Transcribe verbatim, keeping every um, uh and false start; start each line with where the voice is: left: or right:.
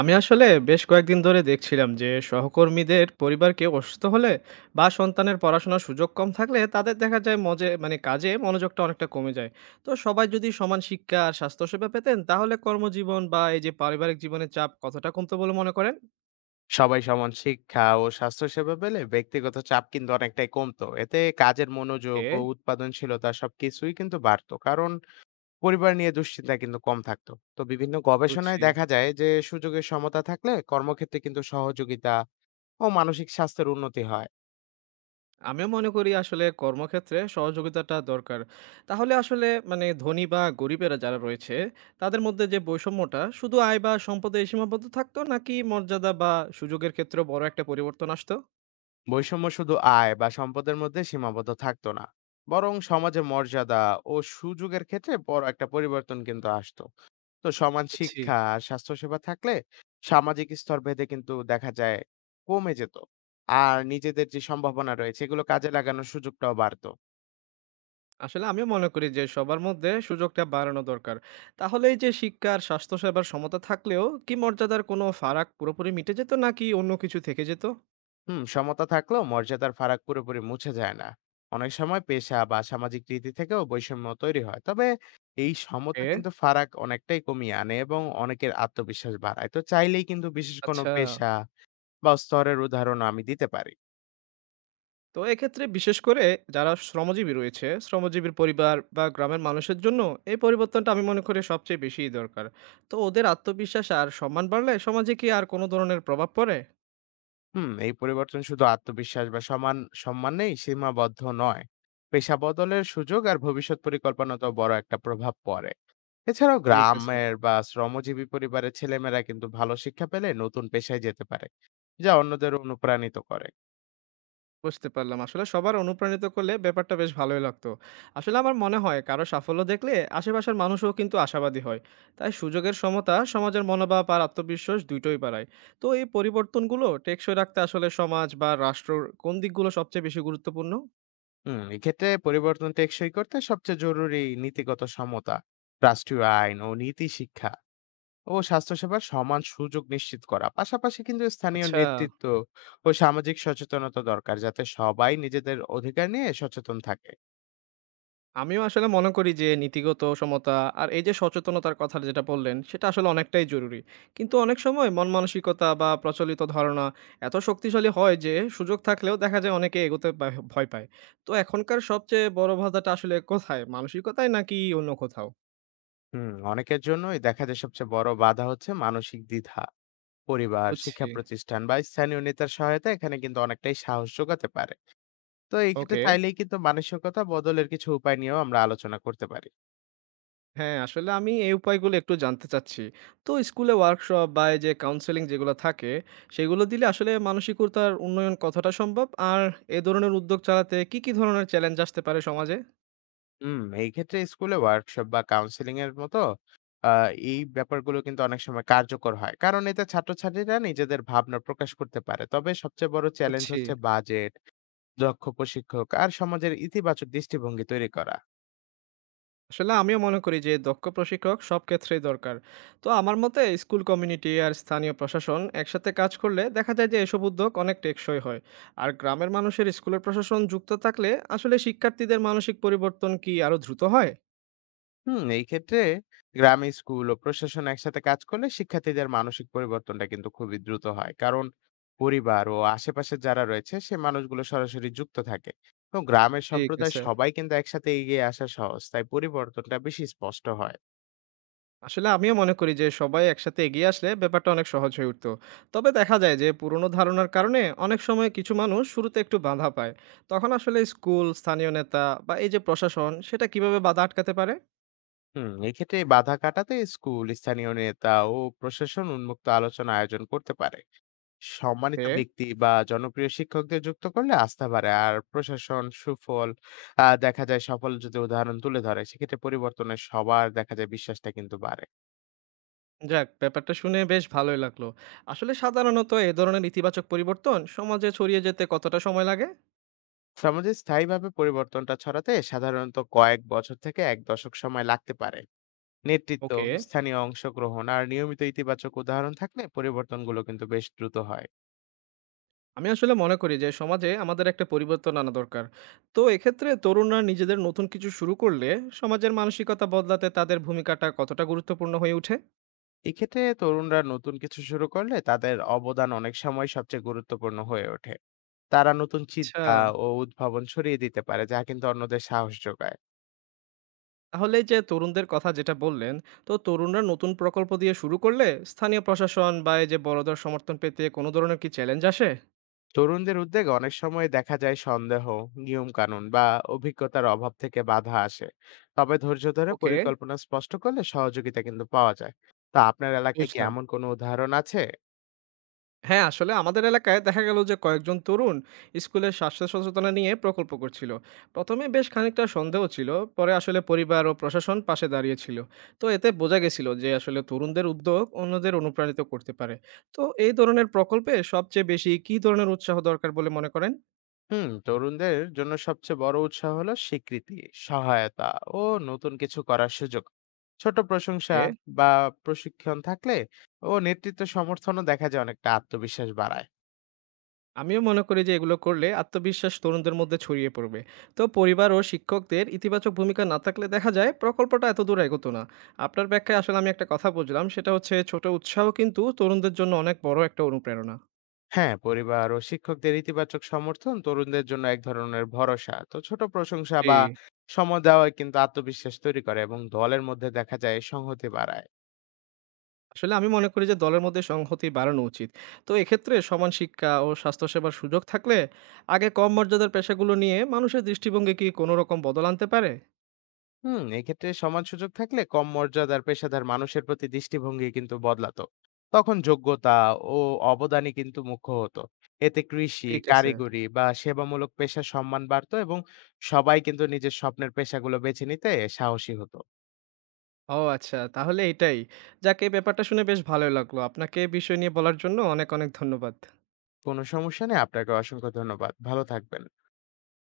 right: আমি আসলে বেশ কয়েকদিন ধরে দেখছিলাম যে সহকর্মীদের পরিবারকে অসুস্থ হলে বা সন্তানের পড়াশোনার সুযোগ কম থাকলে তাদের দেখা যায় মজে মানে কাজে মনোযোগটা অনেকটা কমে যায়। তো সবাই যদি সমান শিক্ষা আর স্বাস্থ্যসেবা পেতেন তাহলে কর্মজীবন বা এই যে পারিবারিক জীবনের চাপ কতটা কমতো বলে মনে করেন?
left: সবাই সমান শিক্ষা ও স্বাস্থ্যসেবা পেলে ব্যক্তিগত চাপ কিন্তু অনেকটাই কমতো, এতে কাজের মনোযোগ ও
right: এ
left: উৎপাদনশীলতা সবকিছুই কিন্তু বাড়তো, কারণ পরিবার নিয়ে দুশ্চিন্তা কিন্তু কম থাকতো। তো বিভিন্ন গবেষণায়
right: বুঝছি।
left: দেখা যায় যে সুযোগের সমতা থাকলে কর্মক্ষেত্রে কিন্তু সহযোগিতা ও মানসিক স্বাস্থ্যের উন্নতি হয়।
right: আমিও মনে করি আসলে কর্মক্ষেত্রে সহযোগিতাটা দরকার। তাহলে আসলে মানে ধনী বা গরিবেরা যারা রয়েছে, তাদের মধ্যে যে বৈষম্যটা শুধু আয় বা সম্পদে সীমাবদ্ধ থাকতো নাকি মর্যাদা বা সুযোগের ক্ষেত্রেও বড় একটা পরিবর্তন আসতো?
left: বৈষম্য শুধু আয় বা সম্পদের মধ্যে সীমাবদ্ধ থাকতো না, বরং সমাজে মর্যাদা ও সুযোগের ক্ষেত্রে বড় একটা পরিবর্তন কিন্তু আসতো। তো সমান
right: বুঝছি।
left: শিক্ষা আর স্বাস্থ্যসেবা থাকলে সামাজিক স্তর ভেদে কিন্তু দেখা যায় কমে যেত, আর নিজেদের যে সম্ভাবনা রয়েছে এগুলো কাজে লাগানোর সুযোগটাও বাড়তো।
right: আসলে আমিও মনে করি যে সবার মধ্যে সুযোগটা বাড়ানো দরকার। তাহলে এই যে শিক্ষা আর স্বাস্থ্যসেবার সমতা থাকলেও কি মর্যাদার কোনো ফারাক পুরোপুরি মিটে যেত নাকি অন্য কিছু থেকে যেত?
left: হুম, সমতা থাকলেও মর্যাদার ফারাক পুরোপুরি মুছে যায় না, অনেক সময় পেশা বা সামাজিক রীতি থেকেও বৈষম্য তৈরি হয়। তবে এই সমতা
right: এ
left: কিন্তু ফারাক অনেকটাই কমিয়ে আনে এবং অনেকের আত্মবিশ্বাস বাড়ায়। তো চাইলেই কিন্তু বিশেষ কোনো
right: আচ্ছা।
left: পেশা বা স্তরের উদাহরণ আমি দিতে পারি।
right: তো এক্ষেত্রে বিশেষ করে যারা শ্রমজীবী রয়েছে শ্রমজীবীর পরিবার বা গ্রামের মানুষের জন্য এই পরিবর্তনটা আমি মনে করি সবচেয়ে বেশি দরকার। তো ওদের আত্মবিশ্বাস আর সম্মান বাড়লে সমাজে কি আর কোনো ধরনের প্রভাব পড়ে?
left: হুম, এই পরিবর্তন শুধু আত্মবিশ্বাস বা সমান সম্মানেই সীমাবদ্ধ নয়, পেশা বদলের সুযোগ আর ভবিষ্যৎ পরিকল্পনাতেও বড় একটা প্রভাব পড়ে। এছাড়াও
right: ঠিক আছে।
left: গ্রামের বা শ্রমজীবী পরিবারের ছেলেমেয়েরা কিন্তু ভালো শিক্ষা পেলে নতুন পেশায় যেতে পারে, যা অন্যদের অনুপ্রাণিত করে।
right: বুঝতে পারলাম, আসলে সবার অনুপ্রাণিত করলে ব্যাপারটা বেশ ভালোই লাগতো। আসলে আমার মনে হয় কারো সাফল্য দেখলে আশেপাশের মানুষও কিন্তু আশাবাদী হয়। তাই সুযোগের সমতা সমাজের মনোভাব আর আত্মবিশ্বাস দুটোই বাড়ায়। তো এই পরিবর্তনগুলো টেকসই রাখতে আসলে সমাজ বা রাষ্ট্র কোন দিকগুলো সবচেয়ে বেশি গুরুত্বপূর্ণ?
left: হুম, এক্ষেত্রে পরিবর্তন টেকসই করতে সবচেয়ে জরুরি নীতিগত সমতা, রাষ্ট্রীয় আইন ও নীতি, শিক্ষা ও স্বাস্থ্যসেবার সমান সুযোগ নিশ্চিত করা। পাশাপাশি কিন্তু স্থানীয়
right: আচ্ছা।
left: নেতৃত্ব ও সামাজিক সচেতনতা দরকার, যাতে সবাই নিজেদের অধিকার নিয়ে সচেতন থাকে।
right: আমিও আসলে মনে করি যে নীতিগত সমতা আর এই যে সচেতনতার কথা যেটা বললেন সেটা আসলে অনেকটাই জরুরি। কিন্তু অনেক সময় মন মানসিকতা বা প্রচলিত ধারণা এত শক্তিশালী হয় যে সুযোগ থাকলেও দেখা যায় অনেকে এগোতে বা- ভয় পায়। তো এখনকার সবচেয়ে বড় বাধাটা আসলে কোথায়, মানসিকতায় নাকি অন্য কোথাও?
left: হুম, অনেকের জন্যই দেখা যায় সবচেয়ে বড় বাধা হচ্ছে মানসিক দ্বিধা। পরিবার, শিক্ষা
right: বুঝছি।
left: প্রতিষ্ঠান বা স্থানীয় নেতার সহায়তা এখানে কিন্তু অনেকটাই সাহস যোগাতে পারে। তো এই ক্ষেত্রে
right: ওকে।
left: চাইলেই কিন্তু মানসিকতা বদলের কিছু উপায় নিয়েও আমরা আলোচনা করতে পারি।
right: হ্যাঁ, আসলে আমি এই উপায়গুলো একটু জানতে চাচ্ছি। তো স্কুলে ওয়ার্কশপ বা এই যে কাউন্সেলিং যেগুলো থাকে, সেগুলো দিলে আসলে মানসিকতার উন্নয়ন কতটা সম্ভব? আর এ ধরনের উদ্যোগ চালাতে কি, কি ধরনের চ্যালেঞ্জ আসতে পারে সমাজে?
left: হুম, এই ক্ষেত্রে স্কুলে ওয়ার্কশপ বা কাউন্সেলিং এর মতো আহ, এই ব্যাপারগুলো কিন্তু অনেক সময় কার্যকর হয়, কারণ এতে ছাত্রছাত্রীরা নিজেদের ভাবনা প্রকাশ করতে পারে। তবে সবচেয়ে বড় চ্যালেঞ্জ
right: বুঝছি।
left: হচ্ছে বাজেট, দক্ষ প্রশিক্ষক আর সমাজের ইতিবাচক দৃষ্টিভঙ্গি তৈরি করা।
right: আসলে আমিও মনে করি যে দক্ষ প্রশিক্ষক সব ক্ষেত্রেই দরকার। তো আমার মতে স্কুল কমিউনিটি আর স্থানীয় প্রশাসন একসাথে কাজ করলে দেখা যায় যে এসব উদ্যোগ অনেক টেকসই হয়। আর গ্রামের মানুষের স্কুলের প্রশাসন যুক্ত থাকলে আসলে শিক্ষার্থীদের মানসিক পরিবর্তন কি আরো দ্রুত হয়?
left: হুম, এই ক্ষেত্রে গ্রামে স্কুল ও প্রশাসন একসাথে কাজ করলে শিক্ষার্থীদের মানসিক পরিবর্তনটা কিন্তু খুবই দ্রুত হয়, কারণ পরিবার ও আশেপাশে যারা রয়েছে সে মানুষগুলো সরাসরি যুক্ত থাকে। তো গ্রামের
right: ঠিক
left: সম্প্রদায়
right: আছে।
left: সবাই কিন্তু একসাথে এগিয়ে আসা সহজ, তাই পরিবর্তনটা বেশি স্পষ্ট হয়।
right: আসলে আমিও মনে করি যে সবাই একসাথে এগিয়ে আসলে ব্যাপারটা অনেক সহজ হয়ে উঠতো। তবে দেখা যায় যে পুরনো ধারণার কারণে অনেক সময় কিছু মানুষ শুরুতে একটু বাধা পায়। তখন আসলে স্কুল স্থানীয় নেতা বা এই যে প্রশাসন সেটা কিভাবে বাধা আটকাতে পারে?
left: হুম, এক্ষেত্রে এই বাধা কাটাতে স্কুল, স্থানীয় নেতা ও প্রশাসন উন্মুক্ত আলোচনা আয়োজন করতে পারে। সম্মানিত
right: ওকে।
left: ব্যক্তি বা জনপ্রিয় শিক্ষকদের যুক্ত করলে আস্থা বাড়ে, আর প্রশাসন সুফল আহ, দেখা যায় সফল যদি উদাহরণ তুলে ধরে সেক্ষেত্রে পরিবর্তনে সবার দেখা যায় বিশ্বাসটা কিন্তু বাড়ে।
right: যাক ব্যাপারটা শুনে বেশ ভালোই লাগলো। আসলে সাধারণত এ ধরনের ইতিবাচক পরিবর্তন সমাজে ছড়িয়ে যেতে কতটা সময় লাগে?
left: সমাজে স্থায়ীভাবে পরিবর্তনটা ছড়াতে সাধারণত কয়েক বছর থেকে এক দশক সময় লাগতে পারে। নেতৃত্ব,
right: ওকে।
left: স্থানীয় অংশগ্রহণ আর নিয়মিত ইতিবাচক উদাহরণ থাকলে পরিবর্তনগুলো কিন্তু বেশ দ্রুত হয়।
right: আমি আসলে মনে করি যে সমাজে আমাদের একটা পরিবর্তন আনা দরকার। তো এক্ষেত্রে তরুণরা নিজেদের নতুন কিছু শুরু করলে সমাজের মানসিকতা বদলাতে তাদের ভূমিকাটা কতটা গুরুত্বপূর্ণ হয়ে ওঠে?
left: এক্ষেত্রে তরুণরা নতুন কিছু শুরু করলে তাদের অবদান অনেক সময় সবচেয়ে গুরুত্বপূর্ণ হয়ে ওঠে। তারা নতুন
right: আচ্ছা,
left: চিন্তা ও উদ্ভাবন ছড়িয়ে দিতে পারে, যা কিন্তু অন্যদের সাহস যোগায়।
right: তাহলে এই যে তরুণদের কথা যেটা বললেন, তো তরুণরা নতুন প্রকল্প দিয়ে শুরু করলে স্থানীয় প্রশাসন বা এই যে বড়দের সমর্থন পেতে কোনো ধরনের কি চ্যালেঞ্জ আসে?
left: তরুণদের উদ্যোগে অনেক সময় দেখা যায় সন্দেহ, নিয়ম কানুন বা অভিজ্ঞতার অভাব থেকে বাধা আসে। তবে ধৈর্য ধরে
right: ওকে,
left: পরিকল্পনা স্পষ্ট করলে সহযোগিতা কিন্তু পাওয়া যায়। তা আপনার এলাকায় কি
right: বুঝলাম।
left: এমন কোনো উদাহরণ আছে?
right: হ্যাঁ, আসলে আমাদের এলাকায় দেখা গেল যে কয়েকজন তরুণ স্কুলের স্বাস্থ্য সচেতনা নিয়ে প্রকল্প করছিল। প্রথমে বেশ খানিকটা সন্দেহ ছিল, পরে আসলে পরিবার ও প্রশাসন পাশে দাঁড়িয়েছিল। তো এতে বোঝা গেছিল যে আসলে তরুণদের উদ্যোগ অন্যদের অনুপ্রাণিত করতে পারে। তো এই ধরনের প্রকল্পে সবচেয়ে বেশি কী ধরনের উৎসাহ দরকার বলে মনে করেন?
left: হুম, তরুণদের জন্য সবচেয়ে বড় উৎসাহ হলো স্বীকৃতি, সহায়তা ও নতুন কিছু করার সুযোগ। ছোট প্রশংসা
right: ওকে।
left: বা প্রশিক্ষণ থাকলে ও নেতৃত্ব সমর্থনও দেখা যায় অনেকটা আত্মবিশ্বাস বাড়ায়।
right: আমিও মনে করি যে এগুলো করলে আত্মবিশ্বাস তরুণদের মধ্যে ছড়িয়ে পড়বে। তো পরিবার ও শিক্ষকদের ইতিবাচক ভূমিকা না থাকলে দেখা যায় প্রকল্পটা এত দূর এগোতো না। আপনার ব্যাখ্যায় আসলে আমি একটা কথা বুঝলাম, সেটা হচ্ছে ছোট উৎসাহ কিন্তু তরুণদের জন্য অনেক বড় একটা অনুপ্রেরণা।
left: হ্যাঁ, পরিবার ও শিক্ষকদের ইতিবাচক সমর্থন তরুণদের জন্য এক ধরনের ভরসা। তো ছোট প্রশংসা
right: জি।
left: বা সময় দেওয়া কিন্তু আত্মবিশ্বাস তৈরি করে এবং দলের মধ্যে দেখা যায় সংহতি বাড়ায়।
right: আসলে আমি মনে করি যে দলের মধ্যে সংহতি বাড়ানো উচিত। তো এক্ষেত্রে সমান শিক্ষা ও স্বাস্থ্যসেবার সুযোগ থাকলে আগে কম মর্যাদার পেশাগুলো নিয়ে মানুষের দৃষ্টিভঙ্গি কি কোনো রকম বদল আনতে পারে?
left: হুম, এক্ষেত্রে সমান সুযোগ থাকলে কম মর্যাদার পেশাদার মানুষের প্রতি দৃষ্টিভঙ্গি কিন্তু বদলাতো, তখন যোগ্যতা ও অবদানই কিন্তু মুখ্য হতো। এতে কৃষি,
right: ঠিক আছে।
left: কারিগরি বা সেবামূলক পেশা সম্মান বাড়তো এবং সবাই কিন্তু নিজের স্বপ্নের পেশাগুলো বেছে নিতে সাহসী হতো।
right: ও আচ্ছা, তাহলে এটাই। যাক এই ব্যাপারটা শুনে বেশ ভালোই লাগলো। আপনাকে এই বিষয় নিয়ে বলার জন্য অনেক, অনেক ধন্যবাদ।
left: কোনো সমস্যা নেই, আপনাকে অসংখ্য ধন্যবাদ, ভালো থাকবেন।